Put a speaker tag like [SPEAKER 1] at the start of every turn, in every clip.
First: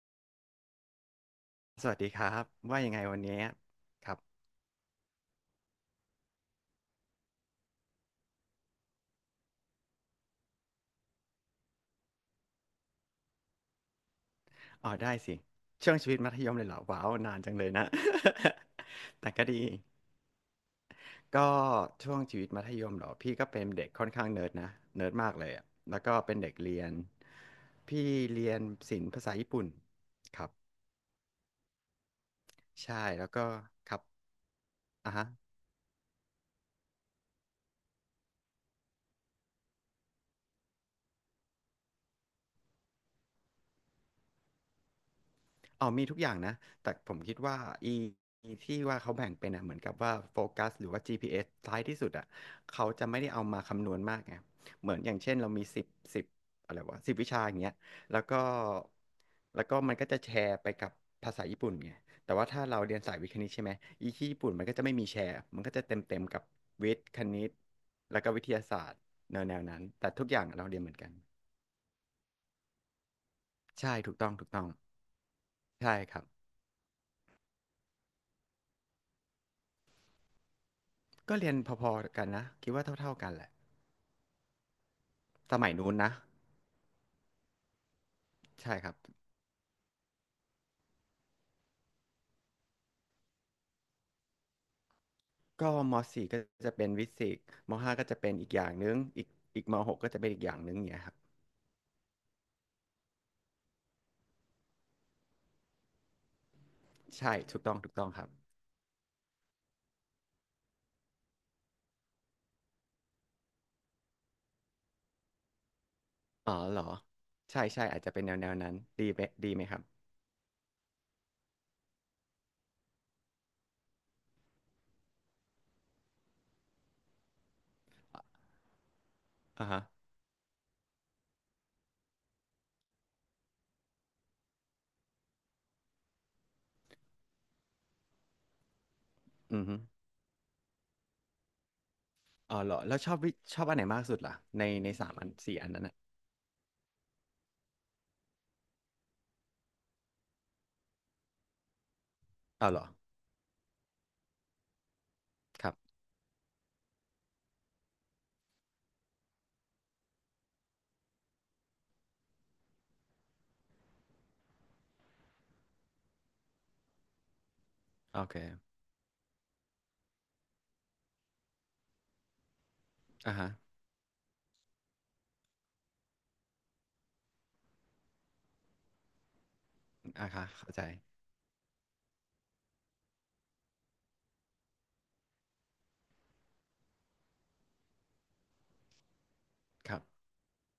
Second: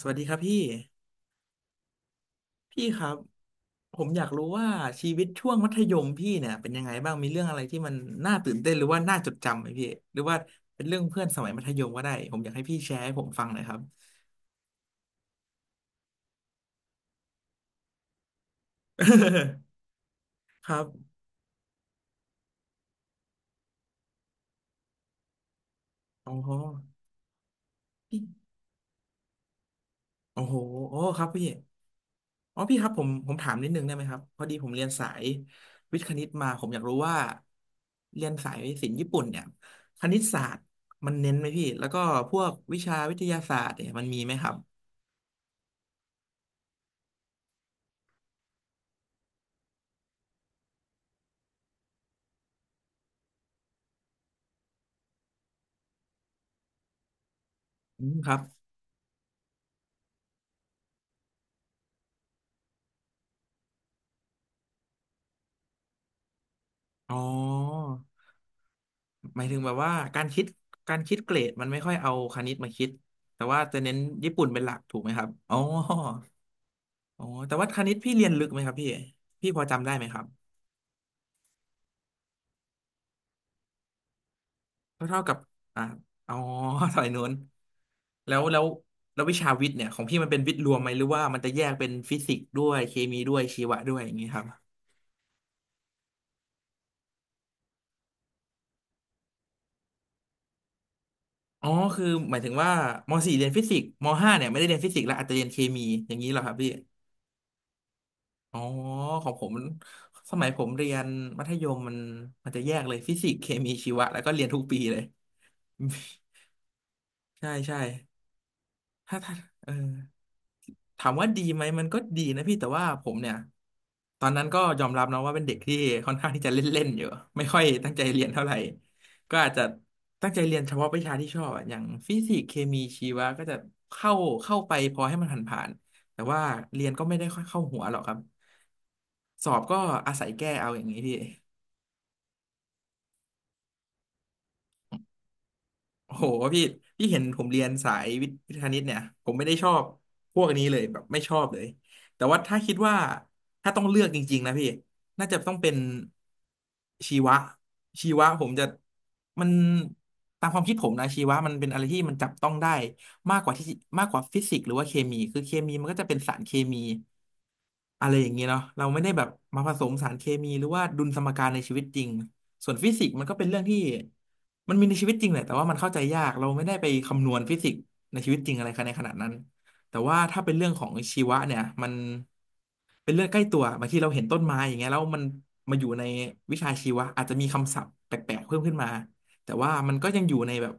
[SPEAKER 1] สวัสดีครับพี่
[SPEAKER 2] สวัสดีครับว่า
[SPEAKER 1] พี่
[SPEAKER 2] ยัง
[SPEAKER 1] ค
[SPEAKER 2] ไง
[SPEAKER 1] รับ
[SPEAKER 2] วันนี้
[SPEAKER 1] ผ
[SPEAKER 2] ค
[SPEAKER 1] ม
[SPEAKER 2] รั
[SPEAKER 1] อ
[SPEAKER 2] บ
[SPEAKER 1] ยากรู้ว่าชีวิตช่วงมัธยมพี่เนี่ยเป็นยังไงบ้างมีเรื่องอะไรที่มันน่าตื่นเต้นหรือว่าน่าจดจำไหมพี่หรือว่าเป็นเรื่องเพื่อนสมัยมัธยมก็ได้ผมอยากให้พี่แชร์ให้ผมฟังหน่อยครับ
[SPEAKER 2] อ๋อได้สิช่วงชีวิตมัธยมเลยเหรอว้าวนานจังเลยนะ แต่ก็ดี
[SPEAKER 1] ครับ
[SPEAKER 2] ก็ช่วงชีวิตมัธยมเหรอพี่ก็เป็นเด็กค่อนข้างเนิร์ดนะเนิร์ดมากเลยอะแล้วก็
[SPEAKER 1] อ๋อ
[SPEAKER 2] เป็นเด็กเรียนพี่
[SPEAKER 1] พี่
[SPEAKER 2] เรียนศิลป์ภาษาญี่ปุ่นค
[SPEAKER 1] โอ้
[SPEAKER 2] รับ
[SPEAKER 1] โหโอ้ครับพี่อ๋อพี่ครับผ
[SPEAKER 2] ใช่
[SPEAKER 1] ม
[SPEAKER 2] แล้วก็
[SPEAKER 1] ถามนิดนึง
[SPEAKER 2] ค
[SPEAKER 1] ได้
[SPEAKER 2] รั
[SPEAKER 1] ไห
[SPEAKER 2] บ
[SPEAKER 1] มครับพอดีผมเรียนสา
[SPEAKER 2] อ่ะ
[SPEAKER 1] ย
[SPEAKER 2] ฮะ
[SPEAKER 1] วิทย์คณิตมาผมอยากรู้ว่าเรียนสายศิลป์ญี่ปุ่นเนี่ยคณิตศาสตร์มันเน้นไหมพี่แล้วก็พวกวิชาวิทยาศาสตร์เนี่ยมันมีไหมครับ
[SPEAKER 2] อ๋อมีทุกอย่างนะแต่ผมคิดว่าอีอีที่ว่าเขาแบ่งเป็นอ่ะเหมือนกับว่าโฟกัสหรือว่า GPS ท้ายที่สุดอ่ะเขาจะไม่ได้เอามาคำนวณมากไงเหมือนอย่างเช่นเรามีสิบอะไรวะสิบวิชาอย่างเงี้ย
[SPEAKER 1] อืม
[SPEAKER 2] แล้ว
[SPEAKER 1] ครั
[SPEAKER 2] ก็
[SPEAKER 1] บ
[SPEAKER 2] แล้วก็มันก็จะแชร์ไปกับภาษาญี่ปุ่นไงแต่ว่าถ้าเราเรียนสายวิทย์คณิตใช่ไหมอีที่ญี่ปุ่นมันก็จะไม่มีแชร์มันก็จะเต็มกับวิทย์
[SPEAKER 1] อ๋
[SPEAKER 2] คณิต
[SPEAKER 1] อ
[SPEAKER 2] แล้วก็วิทยาศาสตร์แน
[SPEAKER 1] หมา
[SPEAKER 2] ว
[SPEAKER 1] ย
[SPEAKER 2] แน
[SPEAKER 1] ถึง
[SPEAKER 2] ว
[SPEAKER 1] แบบ
[SPEAKER 2] นั้น
[SPEAKER 1] ว่า
[SPEAKER 2] แต่
[SPEAKER 1] กา
[SPEAKER 2] ทุ
[SPEAKER 1] ร
[SPEAKER 2] กอ
[SPEAKER 1] คิ
[SPEAKER 2] ย่า
[SPEAKER 1] ด
[SPEAKER 2] งเราเรียนเหมื
[SPEAKER 1] กา
[SPEAKER 2] อน
[SPEAKER 1] ร
[SPEAKER 2] กัน
[SPEAKER 1] คิดเกรดมันไม่ค่อยเอาคณิตมาคิด แต่ว่าจะเน้
[SPEAKER 2] ใช่
[SPEAKER 1] น
[SPEAKER 2] ถูกต้อ
[SPEAKER 1] ญี่
[SPEAKER 2] ง
[SPEAKER 1] ปุ่
[SPEAKER 2] ถู
[SPEAKER 1] น
[SPEAKER 2] ก
[SPEAKER 1] เป็
[SPEAKER 2] ต้
[SPEAKER 1] น
[SPEAKER 2] อง
[SPEAKER 1] หลักถูกไหมครับอ๋อ
[SPEAKER 2] ใช่ครับ
[SPEAKER 1] อ๋อแต่ว่าคณิตพี่เรียนลึกไหมครับพี่พี่พอจำได้ไหมครับ
[SPEAKER 2] ก็เรียนพอๆกันนะคิดว่าเท่าๆกันแหละ
[SPEAKER 1] ก็เท่ากับ
[SPEAKER 2] สมัย
[SPEAKER 1] อ่า
[SPEAKER 2] นู้นนะ
[SPEAKER 1] อ๋อ สายนู้นแล้วแล้ว
[SPEAKER 2] ใช่ครับ
[SPEAKER 1] แล้ววิชาวิทย์เนี่ยของพี่มันเป็นวิทย์รวมไหมหรือว่ามันจะแยกเป็นฟิสิกส์ด้วยเคมีด้วยชีวะด้วยอย่างนี้ครับ
[SPEAKER 2] ก็มสี่ก็จะเป็นวิสิกส์มห้าก็จะเป็นอีกอย่างนึงอีกมหกก็จะเป็นอีกอย่างนึงอย่างเงี้ยครับ
[SPEAKER 1] อ๋อคือหมายถึงว่าม .4 เรียนฟิสิกส์ม .5 เนี่ยไม่ได้เรียนฟิสิกส์แล้วอาจจะเรียนเคมีอย่างนี้เหรอครับพี่
[SPEAKER 2] ใช่ถูกต้องครับ
[SPEAKER 1] อ๋อ ของผมมันสมัยผมเรียนมัธยมมันมันจะแยกเลยฟิสิกส์เคมีชีวะแล้วก็เรียนทุกปีเลย
[SPEAKER 2] อ๋อเหรอ
[SPEAKER 1] ใช่
[SPEAKER 2] ใช่
[SPEAKER 1] ใช่
[SPEAKER 2] ใช่อาจจะเป็นแนวนั้นดี
[SPEAKER 1] ถ้า
[SPEAKER 2] ไหม
[SPEAKER 1] ถ้า
[SPEAKER 2] ดีไหม
[SPEAKER 1] เออ
[SPEAKER 2] ครับ
[SPEAKER 1] ถามว่าดีไหมมันก็ดีนะพี่แต่ว่าผมเนี่ยตอนนั้นก็ยอมรับนะว่าเป็นเด็กที่ค่อนข้างที่จะเล่นๆอยู่ไม่ค่อยตั้งใจเรียนเท่าไหร่ก็อาจจะ
[SPEAKER 2] อ่าฮะ
[SPEAKER 1] ตั้งใจเรียนเฉพาะวิชาที่ชอบอะอย่างฟิสิกส์เคมีชีวะก็จะเข้าเข้าไปพอให้มันผ่านๆแต่ว่าเรียนก็ไม่ได้ค่อยเข้าหัวหรอกครับสอบ
[SPEAKER 2] อือฮึ
[SPEAKER 1] ก็อาศัยแก้เอาอย่างนี้พี่
[SPEAKER 2] อ๋อเหรอแล้วชอบวิชอบอันไหนมากสุดล่ะในสามอันสี่อันนั้นอ่ะ
[SPEAKER 1] โอ้โหพี่พี่เห็นผมเรียนสายวิทย์วิทย์คณิตเนี่ยผมไม่ได้ชอบพวกนี้เลยแบบไม่ชอบเลยแต่ว่าถ้า
[SPEAKER 2] อ๋อ
[SPEAKER 1] คิด
[SPEAKER 2] เหรอ
[SPEAKER 1] ว่าถ้าต้องเลือกจริงๆนะพี่น่าจะต้อง
[SPEAKER 2] ค
[SPEAKER 1] เป็
[SPEAKER 2] รั
[SPEAKER 1] น
[SPEAKER 2] บ
[SPEAKER 1] ชีวะชีวะผมจะมันตามความคิดผมนะชีวะมันเป็นอะไรที่มันจับต้องได้มากกว่าที่มากกว่าฟิสิกส์หรือว่าเคมีคือเคมีมันก็จะเป็นสารเคมีอะไร
[SPEAKER 2] โอ
[SPEAKER 1] อย่าง
[SPEAKER 2] เค
[SPEAKER 1] เงี้ยเนาะเราไม่ได้แบบมาผสมสารเคมีหรือว่าดุลสมการในชีวิตจริง ส่วนฟิสิกส์มัน
[SPEAKER 2] อ่า
[SPEAKER 1] ก็เป็น
[SPEAKER 2] ฮะ
[SPEAKER 1] เรื่องที่มันมีในชีวิตจริงแหละแต่ว่ามันเข้าใจยากเราไม่ได้ไปคำนวณฟิสิกส์ในชีวิตจริงอะไรในขนาดนั้นแต่ว่า
[SPEAKER 2] อ่า
[SPEAKER 1] ถ้า
[SPEAKER 2] ค่ะ
[SPEAKER 1] เป็นเรื่อง
[SPEAKER 2] เข้าใจ
[SPEAKER 1] ของชีวะเนี่ยมันเป็นเรื่องใกล้ตัวบางทีเราเห็นต้นไม้อย่างเงี้ยแล้วมันมาอยู่ในวิชาชีวะอาจจะมีคำศัพท์แปลกๆเพิ่มขึ้นมาแต่ว่า
[SPEAKER 2] ค
[SPEAKER 1] มัน
[SPEAKER 2] รับ
[SPEAKER 1] ก็ยังอยู่ในแบบ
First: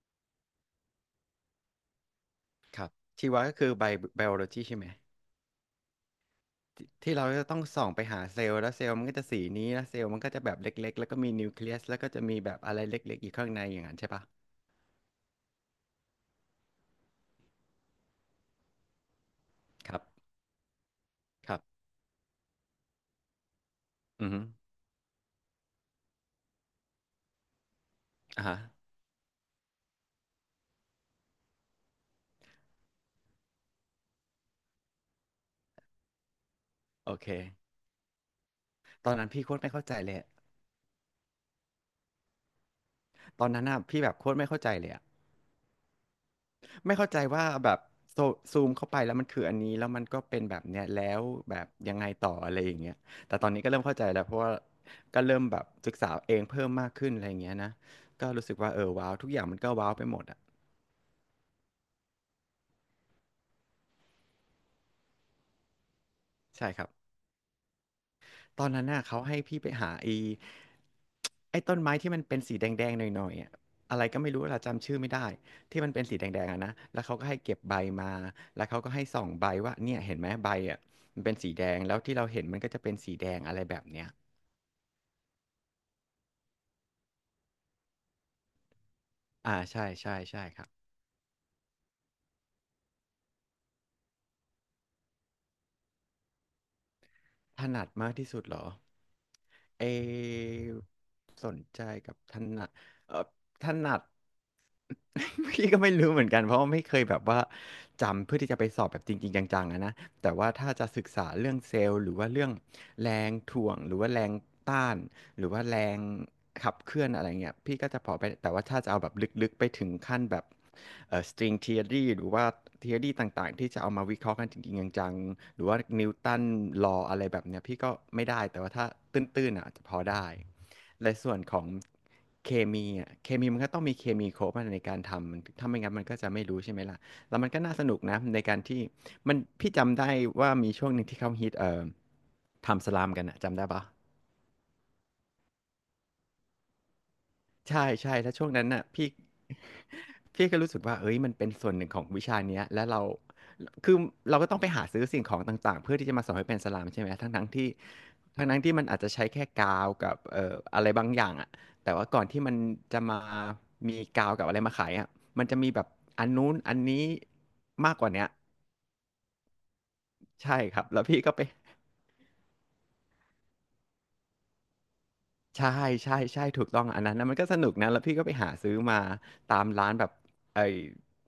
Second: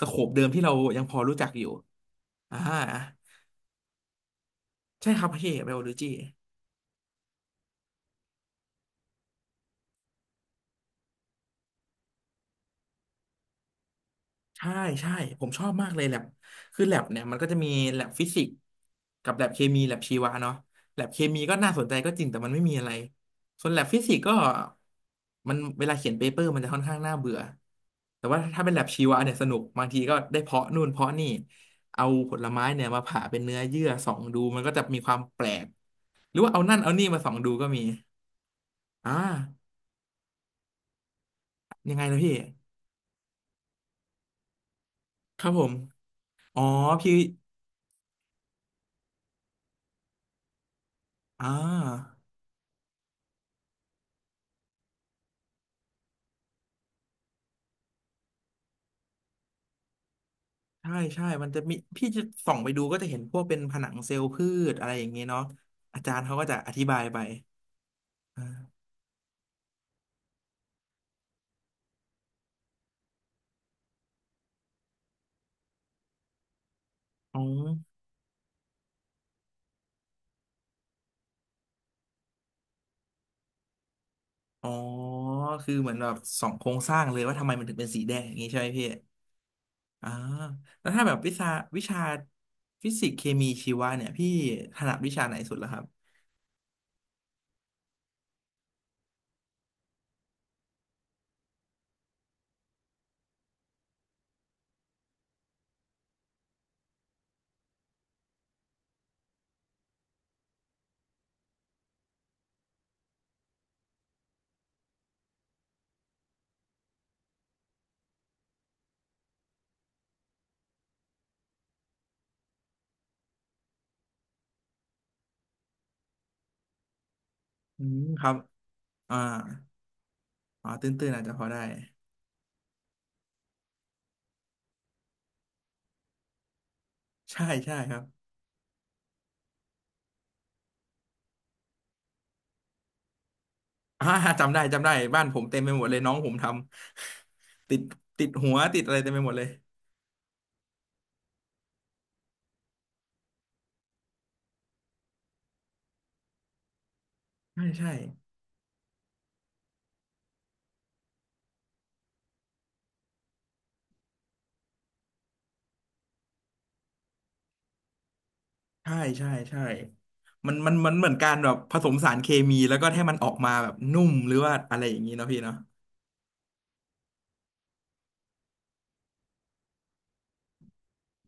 [SPEAKER 1] สโคปเดิมที่เรายังพอรู้จักอยู่อ่า
[SPEAKER 2] ครับชีวะก็คือไบโอโลจีใช่ไหม
[SPEAKER 1] ใช่ครับพี่เบลโลจี
[SPEAKER 2] ที่เราจะต้องส่องไปหาเซลล์แล้วเซลล์มันก็จะสีนี้แล้วเซลล์มันก็จะแบบเล็กๆแล้วก็มีนิวเคลียสแล้วก็จะมีแบบอะไรเล็กๆอยู่ข้างในอย่างนั้นใช่ปะ
[SPEAKER 1] ใช่ใช่ผมชอบมากเลยแลบคือแลบเนี่ยมันก็จะมีแลบฟิสิกส์กับแลบเคมี
[SPEAKER 2] ค
[SPEAKER 1] แล
[SPEAKER 2] รั
[SPEAKER 1] บ
[SPEAKER 2] บ
[SPEAKER 1] ชีวะเนาะแลบเคมี
[SPEAKER 2] ค
[SPEAKER 1] ก็
[SPEAKER 2] รั
[SPEAKER 1] น่าส
[SPEAKER 2] บ
[SPEAKER 1] นใจก็จริงแต่มันไม่มีอะไรส่วนแลบฟิสิกส์
[SPEAKER 2] อือ
[SPEAKER 1] ก็
[SPEAKER 2] ฮึ
[SPEAKER 1] มันเวลาเขียนเปเปอร์มันจะค่อนข้างน่าเบื่อแต่ว่า
[SPEAKER 2] อ่าฮะ
[SPEAKER 1] ถ้าเป็นแลบชีวะเนี่ยสนุกบางทีก็ได้เพาะนู่นเพาะนี่เอาผลไม้เนี่ยมาผ่าเป็นเนื้อเยื่อส่องดูมันก็จะมีความแปลกหรือว่าเอานั่นเอานี่
[SPEAKER 2] โอ
[SPEAKER 1] มา
[SPEAKER 2] เค
[SPEAKER 1] ส่องดูก็มี
[SPEAKER 2] ตอ
[SPEAKER 1] อ่า
[SPEAKER 2] นนั้นพี่โคตรไม่เข้าใจเลยอะ
[SPEAKER 1] ยังไงนะพี่
[SPEAKER 2] ตอนนั้นอ่ะพี่แบบโคตรไม่เข้าใจเลยอะ
[SPEAKER 1] ครับผมอ๋อ
[SPEAKER 2] ไม่เข้า
[SPEAKER 1] พี่
[SPEAKER 2] ใจว่าแบบโซซูมเข้าไปแล้วมันคืออันนี้แล้วมันก็เป็นแบบเนี้ยแล้ว
[SPEAKER 1] อ่
[SPEAKER 2] แบบยังไง
[SPEAKER 1] า
[SPEAKER 2] ต่ออะไรอย่างเงี้ยแต่ตอนนี้ก็เริ่มเข้าใจแล้วเพราะว่าก็เริ่มแบบศึกษาเองเพิ่มมากขึ้นอะไรอย่างเงี้ยนะก็รู้สึกว่าเออว้าวทุกอย่างมันก็ว้าวไปหมดอ่ะ
[SPEAKER 1] ใช่ใช่มันจะมีพี่จะส่องไปดูก็จะเห็นพวกเป็นผนังเซลล์พืชอะไรอย่างเงี้ยเนาะอาจารย์เขาก็จะ
[SPEAKER 2] ใช่
[SPEAKER 1] อ
[SPEAKER 2] ค
[SPEAKER 1] ธิ
[SPEAKER 2] รับ
[SPEAKER 1] บายไปอ่า
[SPEAKER 2] ตอนนั้นน่ะเขาให้พี่ไปหาไอ้ ไอ้ต้นไม้ที่มันเป็นสีแดงๆหน่อยๆอะอะไรก็ไม่รู้เราจำชื่อไม่ได้ที่มันเป็นสีแดงๆอะนะแล้วเขาก็ให้
[SPEAKER 1] อ๋อ
[SPEAKER 2] เก็บใบมาแล้วเขาก็ให้ส่องใบว่าเนี่ยเห็นไหมใบอ่ะมันเป็นสีแดงแล้วที่เราเห็นมันก็จะเป็นสีแดงอะไรแบบเนี้ย
[SPEAKER 1] อ๋อ คือเหมือนแบบส่องโครงสร้างเลยว่าทำไมมันถึงเป็นสีแดงอย่างงี้ใช่ไหมพี่
[SPEAKER 2] อ่าใช่
[SPEAKER 1] อ่า
[SPEAKER 2] ใช่ใช่ครับ
[SPEAKER 1] แล้วถ้าแบบวิชาวิชาฟิสิกส์เคมีชีวะเนี่ยพี่ถนัดวิชาไหนสุดล่ะครับ
[SPEAKER 2] ถนัดมากที่สุดเหรอเออสนใจกับถนัดเออถนัด พี่ก็ไม่รู้เหมือนกันเพราะว่าไม่เคยแบบว่าจำเพื่อที่จะไปสอบแบบจริงๆจังๆอะนะแต่ว่าถ้าจะศึกษาเรื่องเซลล์หรือว่าเรื่องแรงถ่วงหรือว่าแรงต้าน หรือว่าแรงขับเคลื่อนอะไรเงี้ยพี่ก็จะพอไปแต่ว่าถ้าจะเอาแบบลึกๆไปถึงขั้นแบบstring theory หรือว่า theory ต่างๆที่จะเอามาวิเคราะห์กันจริงๆจังๆหรือว่านิวตัน law อะไรแบบเนี้ยพี่
[SPEAKER 1] อื
[SPEAKER 2] ก็
[SPEAKER 1] มค
[SPEAKER 2] ไม่
[SPEAKER 1] รับ
[SPEAKER 2] ได้แต่ว่าถ้าต
[SPEAKER 1] อ่า
[SPEAKER 2] ื้นๆอ่ะจะพอได้
[SPEAKER 1] อ๋อตื้
[SPEAKER 2] และ
[SPEAKER 1] นๆอาจจะ
[SPEAKER 2] ส่ว
[SPEAKER 1] พ
[SPEAKER 2] น
[SPEAKER 1] อ
[SPEAKER 2] ข
[SPEAKER 1] ได้
[SPEAKER 2] องเคมีอ่ะเคมีมันก็ต้องมีเคมีครบอะในการทำมันถ้าไม่งั้นมันก็จะไม่รู้ใช่ไหมล่ะแล้ว
[SPEAKER 1] ใช่
[SPEAKER 2] มันก็น่า
[SPEAKER 1] ใช่
[SPEAKER 2] ส
[SPEAKER 1] ค
[SPEAKER 2] นุ
[SPEAKER 1] รั
[SPEAKER 2] ก
[SPEAKER 1] บ
[SPEAKER 2] นะในการที่มันพี่จำได้ว่ามีช่วงหนึ่งที่เขาฮิตทำสลามกันอะจำได้ปะ
[SPEAKER 1] อ่าจำได้จำได้บ้านผมเต็มไปหมดเลยน้องผมทำติด
[SPEAKER 2] ใช่ใช่
[SPEAKER 1] ติด
[SPEAKER 2] แล้วช่
[SPEAKER 1] หั
[SPEAKER 2] วง
[SPEAKER 1] ว
[SPEAKER 2] นั้น
[SPEAKER 1] ติด
[SPEAKER 2] น่ะ
[SPEAKER 1] อะไร
[SPEAKER 2] พี่
[SPEAKER 1] เต็มไปหมดเลย
[SPEAKER 2] พี่ก็รู้สึกว่าเอ้ยมันเป็นส่วนหนึ่งของวิชาเนี้ยแล้วเราคือเราก็ต้องไปหาซื้อสิ่งของต่างๆเพื่อที่จะมาสอนให้เป็นสลามใช่ไหมทั้งทั้ง
[SPEAKER 1] ใช่
[SPEAKER 2] ที่
[SPEAKER 1] ใช่
[SPEAKER 2] ทั้งทั้งที่มันอาจจะใช้แค่กาวกับอะไรบางอย่างอะแต่ว่าก่อนที่มันจะมามีกาวกับอะไรมาขายอะมันจะมีแบบอันนู้นอันนี้มากกว่าเนี้ย
[SPEAKER 1] ใช่ใช่ใช่มั
[SPEAKER 2] ใช่
[SPEAKER 1] นมัน
[SPEAKER 2] ครับ
[SPEAKER 1] มัน
[SPEAKER 2] แล้ว
[SPEAKER 1] เหมือน
[SPEAKER 2] พี่
[SPEAKER 1] กา
[SPEAKER 2] ก็
[SPEAKER 1] ร
[SPEAKER 2] ไป
[SPEAKER 1] แบบผสมสารเคมีแล้วก็ให้มันออกมาแบบนุ่มหรือว่าอะไรอย่างนี้เนาะพี่เนาะ
[SPEAKER 2] ใช่ถูกต้องอันนั้นนะมันก็สนุกนะแล้วพี่ก็ไปหาซื้อมาตามร้านแบบไอ้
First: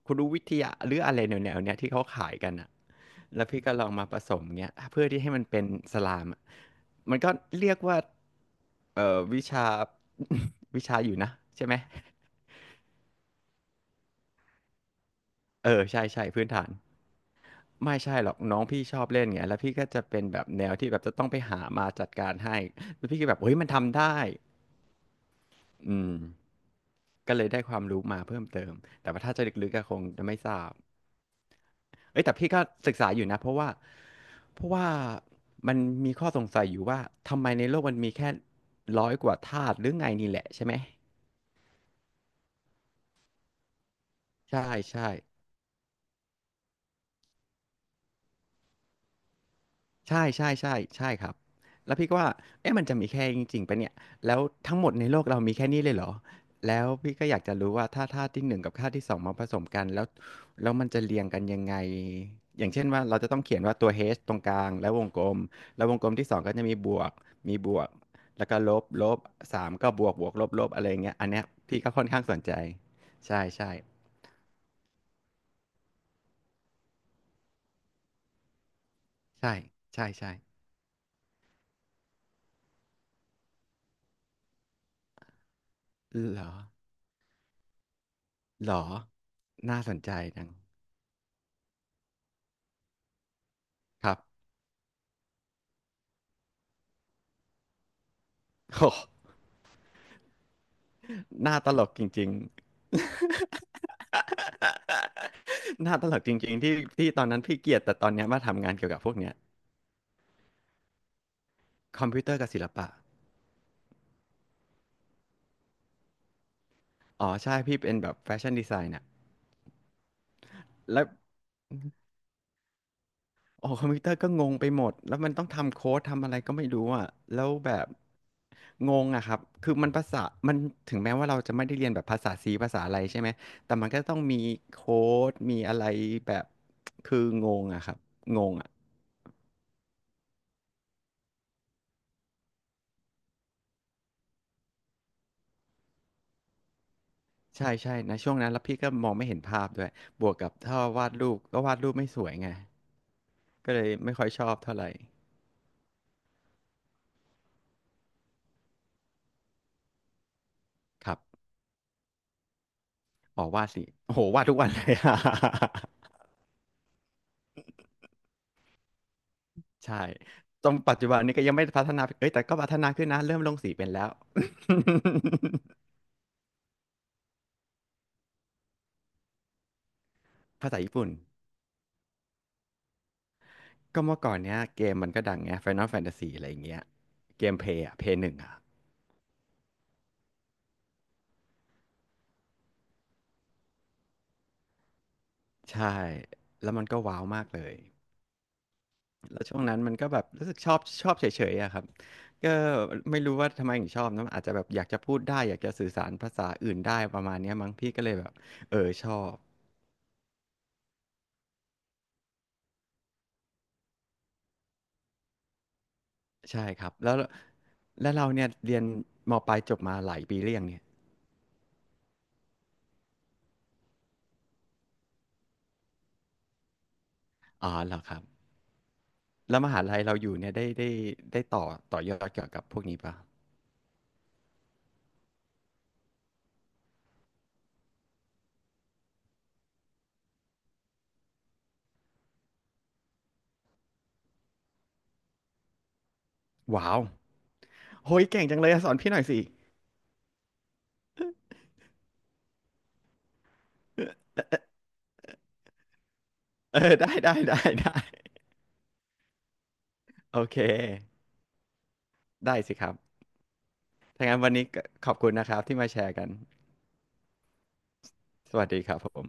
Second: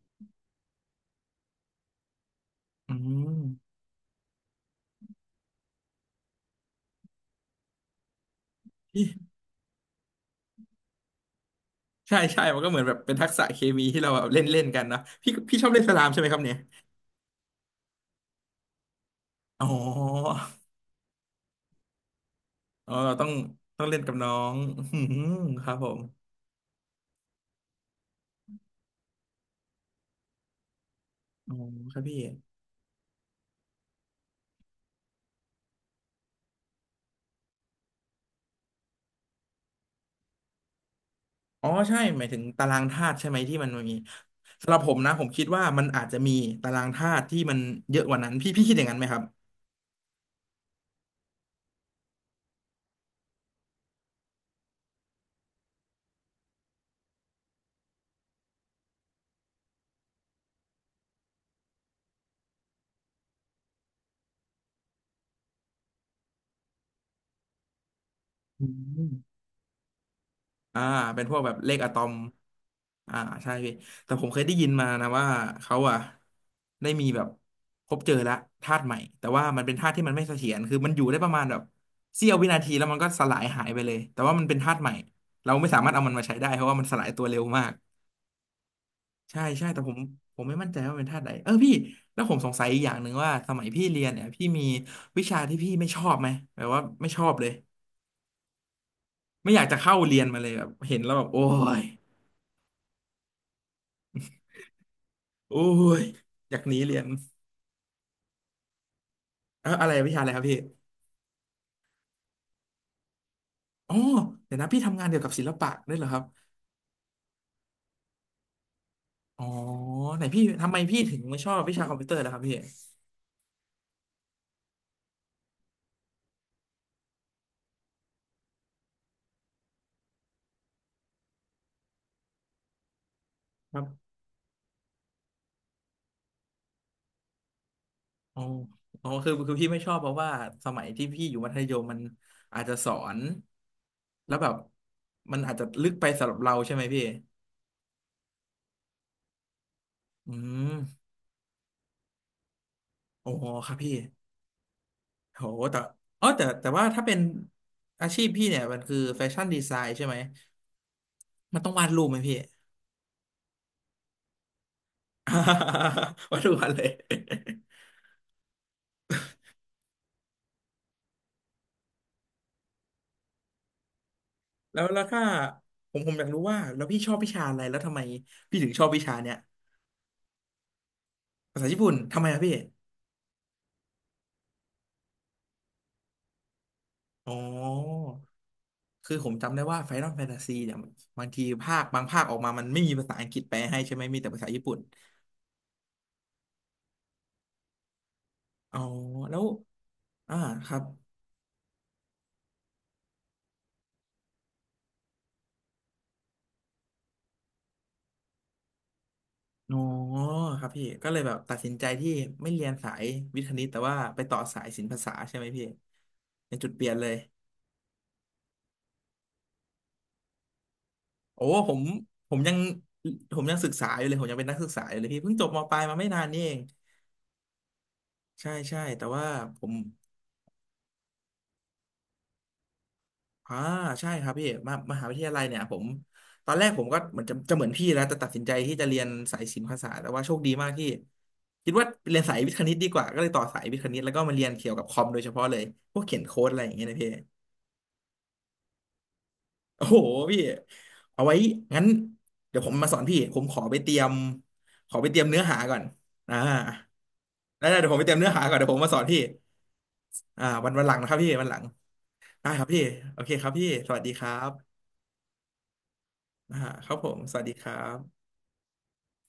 [SPEAKER 2] คุรุวิทยาหรืออะไรแนวๆเนี้ยที่เขาขายกันอ่ะ
[SPEAKER 1] อืม
[SPEAKER 2] แล้วพี่ก็ลองมาผสมเงี้ยเพื่อที่ให้มันเป็นสลามอะมันก็เรียกว่า
[SPEAKER 1] พี่
[SPEAKER 2] วิชา วิชาอยู่นะใช่ไหม
[SPEAKER 1] ใช่ใช่มันก็เหมือนแบบเป็นทักษะเคมีที่เราแบบเล่นเล่นกันเนาะพี่พี่ชอ
[SPEAKER 2] เอ
[SPEAKER 1] บเล่
[SPEAKER 2] อ
[SPEAKER 1] นส
[SPEAKER 2] ใช่
[SPEAKER 1] ลามใช่ไห
[SPEAKER 2] ใช่
[SPEAKER 1] มครับ
[SPEAKER 2] พื้น
[SPEAKER 1] เนี่ย
[SPEAKER 2] ฐานไม่ใช่หรอกน้องพี่ชอบเล่นไงแล้ว
[SPEAKER 1] อ๋
[SPEAKER 2] พี่ก็จะเป็น
[SPEAKER 1] อ
[SPEAKER 2] แบบแนวที่แบบจะต้องไปหามาจัดการให้
[SPEAKER 1] อ๋อ
[SPEAKER 2] แล้วพี่
[SPEAKER 1] ต้อ
[SPEAKER 2] ก็
[SPEAKER 1] ง
[SPEAKER 2] แบบเฮ้ยมัน
[SPEAKER 1] ต้องเล่
[SPEAKER 2] ทำ
[SPEAKER 1] นกับ
[SPEAKER 2] ได้
[SPEAKER 1] น้องอืมครับผ
[SPEAKER 2] อื
[SPEAKER 1] ม
[SPEAKER 2] ม ก็เลยได้ความรู้มาเพิ่มเติม แต่ว่าถ้าจะลึกๆก็คงจะไม่ทราบ
[SPEAKER 1] อ๋อครับพี่
[SPEAKER 2] เอ้ยแต่พี่ก็ศึกษาอยู่นะเพราะว่ามันมีข้อสงสัยอยู่ว่า ทำไมในโลกมันมีแค่ร้อยกว่าธาตุหรือไงนี่แหละใช่ไหม
[SPEAKER 1] อ๋อใช่หมายถึงตารางธาตุใช่ไหมที่มันมี
[SPEAKER 2] ใช่
[SPEAKER 1] สำหรับผม
[SPEAKER 2] ใช่
[SPEAKER 1] นะผมคิดว่ามันอาจจะมีตารางธาตุที่มันเยอะกว่านั้นพี่พี่คิดอย่างนั้นไหมครับ
[SPEAKER 2] ใช่ใช่ใช่ใช่ครับแล้วพี่ก็ว่าเอ๊ะมันจะมีแค่นี้จริงๆปะเนี่ยแล้วทั้งหมดในโลกเรามีแค่นี้เลยเหรอแล้วพี่ก็อยากจะรู้ว่าถ้าธาตุที่หนึ่งกับธาตุที่สองมาผสมกันแล้วแล้วมันจะเรียงกันยังไงอย่างเช่นว่าเราจะต้องเขียนว่าตัว h ตรงกลางแล้ววงกลมแล้ววงกลมที่สองก็จะมีบวกแล้วก็
[SPEAKER 1] อื
[SPEAKER 2] ลบลบ
[SPEAKER 1] ม
[SPEAKER 2] สามก็บวกบวกลบลบ
[SPEAKER 1] อ่า
[SPEAKER 2] อะไรอย่างเงี้ย
[SPEAKER 1] เป็น
[SPEAKER 2] อัน
[SPEAKER 1] พวก
[SPEAKER 2] เนี้ย
[SPEAKER 1] แบบเลข
[SPEAKER 2] พี่
[SPEAKER 1] อะ
[SPEAKER 2] ก็
[SPEAKER 1] ต
[SPEAKER 2] ค่
[SPEAKER 1] อ
[SPEAKER 2] อน
[SPEAKER 1] ม
[SPEAKER 2] ข้างสนใจ
[SPEAKER 1] อ่า
[SPEAKER 2] ใช่
[SPEAKER 1] ใช่
[SPEAKER 2] ใช่
[SPEAKER 1] พี่แต่ผมเคยได้ยินมานะว่าเขาอ่ะได้มีแบบพบเจอละธาตุใหม่แต่ว่า
[SPEAKER 2] ใช่
[SPEAKER 1] มันเป็นธาตุที่
[SPEAKER 2] ใช่
[SPEAKER 1] มันไม่
[SPEAKER 2] ใช่
[SPEAKER 1] เสถียรคือมันอยู่ได้ประมาณแบบเสี้ยววินาทีแล้วมันก็สลายหายไปเลยแต่ว่ามันเป็นธาตุใหม่เราไม่สามารถเอามันมาใช้
[SPEAKER 2] เหร
[SPEAKER 1] ได้
[SPEAKER 2] อ
[SPEAKER 1] เพราะว่ามันสลายตัวเร็วมาก
[SPEAKER 2] เหรอ
[SPEAKER 1] ใช่ใช่แต่
[SPEAKER 2] น่าส
[SPEAKER 1] ผ
[SPEAKER 2] น
[SPEAKER 1] ม
[SPEAKER 2] ใจ
[SPEAKER 1] ผ
[SPEAKER 2] จั
[SPEAKER 1] ม
[SPEAKER 2] ง
[SPEAKER 1] ไม่มั่นใจว่าเป็นธาตุใดเออพี่แล้วผมสงสัยอีกอย่างหนึ่งว่าสมัยพี่เรี
[SPEAKER 2] ค
[SPEAKER 1] ยน
[SPEAKER 2] รั
[SPEAKER 1] เนี่ยพี่
[SPEAKER 2] บ
[SPEAKER 1] มีวิชาที่พี่ไม่ชอบไหมแบบว่าไม่ชอบเลย
[SPEAKER 2] โอ้
[SPEAKER 1] ไม่อยากจะเข้าเรียนมาเลยแบบเห็นแล้วแบบโอ้
[SPEAKER 2] หน้าตล
[SPEAKER 1] ย
[SPEAKER 2] กจริงๆ
[SPEAKER 1] โอ้
[SPEAKER 2] หน้า
[SPEAKER 1] ย
[SPEAKER 2] ตลกจริ
[SPEAKER 1] อ
[SPEAKER 2] ง
[SPEAKER 1] ยาก
[SPEAKER 2] ๆ
[SPEAKER 1] ห
[SPEAKER 2] ที่
[SPEAKER 1] นีเรียน
[SPEAKER 2] ที่ตอนนั้นพี่เกลียดแต่ตอนเนี้ยมาทำงานเกี่ยวกับพวกเนี้ย
[SPEAKER 1] เอออะไรวิชาอะไรครับพี่
[SPEAKER 2] คอมพิวเตอร์กับศิลปะ
[SPEAKER 1] อ๋อเดี๋ยวนะพี่ทำงานเกี่ยวกับศิลปะด้วยเหรอครับ
[SPEAKER 2] อ๋อใช่พี่เป็นแบบแฟชั่นดีไซน์น่ะ
[SPEAKER 1] อ๋อไหนพี่ทำไมพี่
[SPEAKER 2] แล้ว
[SPEAKER 1] ถึงไม่ชอบวิชาคอมพิวเตอร์ล่ะครับพี่
[SPEAKER 2] โอ้คอมพิวเตอร์ก็งงไปหมดแล้วมันต้องทำโค้ดทำอะไรก็ไม่รู้อ่ะแล้วแบบงงอะครับคือมันภาษามันถึงแม้ว่าเราจะไม่ได้เรียนแบบภาษาซีภาษาอะไรใช่ไหมแต่
[SPEAKER 1] ครั
[SPEAKER 2] มั
[SPEAKER 1] บ
[SPEAKER 2] นก็ต้องมีโค้ดมีอะไรแบบคืองงอะครับ
[SPEAKER 1] อ๋
[SPEAKER 2] ง
[SPEAKER 1] อ
[SPEAKER 2] งอะ
[SPEAKER 1] อ๋อคือพี่ไม่ชอบเพราะว่าสมัยที่พี่อยู่มัธยมมันอาจจะสอนแล้วแบบมันอาจจะลึกไปสำหรับเราใช่ไหมพี่
[SPEAKER 2] ใช่ใช่นะช่วงนั้นแล้วพี่ก็มองไม่เห็นภาพด้วยบว
[SPEAKER 1] อื
[SPEAKER 2] กกับ
[SPEAKER 1] ม
[SPEAKER 2] ถ้าวาดรูปก็วาดรูปไม่สวยไง
[SPEAKER 1] โอ้ค
[SPEAKER 2] ก็
[SPEAKER 1] รับ
[SPEAKER 2] เลย
[SPEAKER 1] พี่
[SPEAKER 2] ไม่ค่อยชอบเท่าไหร่
[SPEAKER 1] โหแต่อ๋อแต่ว่าถ้าเป็นอาชีพพี่เนี่ยมันคือแฟชั่นดีไซน์ใช่ไหม
[SPEAKER 2] ครับ
[SPEAKER 1] มันต้องวาดรูปไหมพี่
[SPEAKER 2] อ๋อวาดสิโอ้โหวาดทุกวันเลย
[SPEAKER 1] วัดทุกวันเลย
[SPEAKER 2] ใช่ตรงปัจจุบันนี้ก็ยังไม่ได้พัฒนาเอ้ยแต่ก็พัฒนาขึ้นนะเริ่มลงสีเป็นแล้ว
[SPEAKER 1] แล้วแล้วถ้าผมอยากรู้ว่าแล้วพี่ชอบวิชาอะไรแล้วทำไมพี่ถึงชอบวิชาเนี้ย
[SPEAKER 2] ภาษาญี่ปุ่น
[SPEAKER 1] ภาษาญี่ปุ่นทำไมอะพี่
[SPEAKER 2] ก็เมื่อก่อนเนี้ยเกมมันก็ดังไง Final Fantasy อะไรอย่างเงี้ย
[SPEAKER 1] อ๋อ
[SPEAKER 2] เกมเพย์อะเพย์หนึ่งอะ
[SPEAKER 1] คือผมจำได้ว่า Final Fantasy เนี่ยบางทีภาคบางภาคออกมามันไม่มีภาษาอังกฤษแปลให้ใช่ไหมมีแต่ภาษาญี่ปุ่น
[SPEAKER 2] ใช่แล้วมันก็ว้าวมากเลย
[SPEAKER 1] อ๋อแล้
[SPEAKER 2] แล้
[SPEAKER 1] ว
[SPEAKER 2] วช่วงนั้นมันก็แบบ
[SPEAKER 1] อ่า
[SPEAKER 2] รู้สึก
[SPEAKER 1] ค
[SPEAKER 2] ชอ
[SPEAKER 1] รั
[SPEAKER 2] บ
[SPEAKER 1] บ
[SPEAKER 2] ชอบเฉยๆอะครับก็ไม่รู้ว่าทำไมถึงชอบนะอาจจะแบบอยากจะพูดได้อยากจะสื่อสารภาษาอื่นได้ประมาณเนี้ยมั้งพี่ก็เลยแบบเออชอบ
[SPEAKER 1] อ๋อครับพี่ก็เลยแบบตัดสินใจที่ไม่เรียนสายวิทย์คณิตแต่ว่าไปต่อสายศิลปภาษาใช่ไหมพี่เป็น
[SPEAKER 2] ใช่
[SPEAKER 1] จุดเป
[SPEAKER 2] ค
[SPEAKER 1] ลี่
[SPEAKER 2] รั
[SPEAKER 1] ย
[SPEAKER 2] บ
[SPEAKER 1] นเล
[SPEAKER 2] แล้
[SPEAKER 1] ย
[SPEAKER 2] วแล้วเราเนี่ยเรียนมปลายจบมาหลายปีเรียงเนี่ย
[SPEAKER 1] โอ้ผมผมยังผมยังศึกษาอยู่เลยผมยังเป็นนักศึกษาอยู่เลยพี่เพิ่งจบมปลายมาไม่นานนี่เอง
[SPEAKER 2] อ๋อเหรอครับ
[SPEAKER 1] ใช่ใช่แต่ว่าผ
[SPEAKER 2] แล้วม
[SPEAKER 1] ม
[SPEAKER 2] หาลัยเราอยู่เนี่ยได้ต่อยอดเกี่ยวกับพวกนี้ปะ
[SPEAKER 1] อ่าใช่ครับพี่มามหาวิทยาลัยเนี่ยผมตอนแรกผมก็เหมือนจะเหมือนพี่แล้วแต่ตัดสินใจที่จะเรียนสายศิลปภาษาสตร์แต่ว่าโชคดีมากที่คิดว่าเรียนสายวิทย์คณิตดีกว่าก็เลยต่อสายวิทย์คณิตแล้วก็มาเรียนเกี่ยวกับคอมโดยเฉพาะเลยพวกเขียนโค้ดอะไรอย่างเงี้ย
[SPEAKER 2] ว้า
[SPEAKER 1] นะ
[SPEAKER 2] ว
[SPEAKER 1] พี่
[SPEAKER 2] โหยเก่งจังเลยอะสอนพี่หน่อยสิ
[SPEAKER 1] โอ้โหพี่เอาไว้งั้นเดี๋ยวผมมาสอนพี่ผมขอไปเตรียม
[SPEAKER 2] เออ
[SPEAKER 1] ขอไปเตรียมเนื้อหาก่อนอ่า
[SPEAKER 2] เออได้ได้ได้
[SPEAKER 1] ได้ได้เดี๋ยว
[SPEAKER 2] ได้
[SPEAKER 1] ผมไปเตรียมเนื้อหาก่อนเดี๋ยวผมมาสอนพี่
[SPEAKER 2] โอ
[SPEAKER 1] อ่า
[SPEAKER 2] เค
[SPEAKER 1] วันวันหลังนะครับพี่วันหลังได้
[SPEAKER 2] ได้
[SPEAKER 1] ครับ
[SPEAKER 2] สิ
[SPEAKER 1] พี่
[SPEAKER 2] ครับ
[SPEAKER 1] โอเคครับพี่สวัสดีค
[SPEAKER 2] ถ้า
[SPEAKER 1] รั
[SPEAKER 2] งั้นวันนี้
[SPEAKER 1] บ
[SPEAKER 2] ก็ขอบคุณนะครับที่มาแชร์กัน
[SPEAKER 1] อ่าครับผมสวัสดีครับ
[SPEAKER 2] สวัสดีครับผม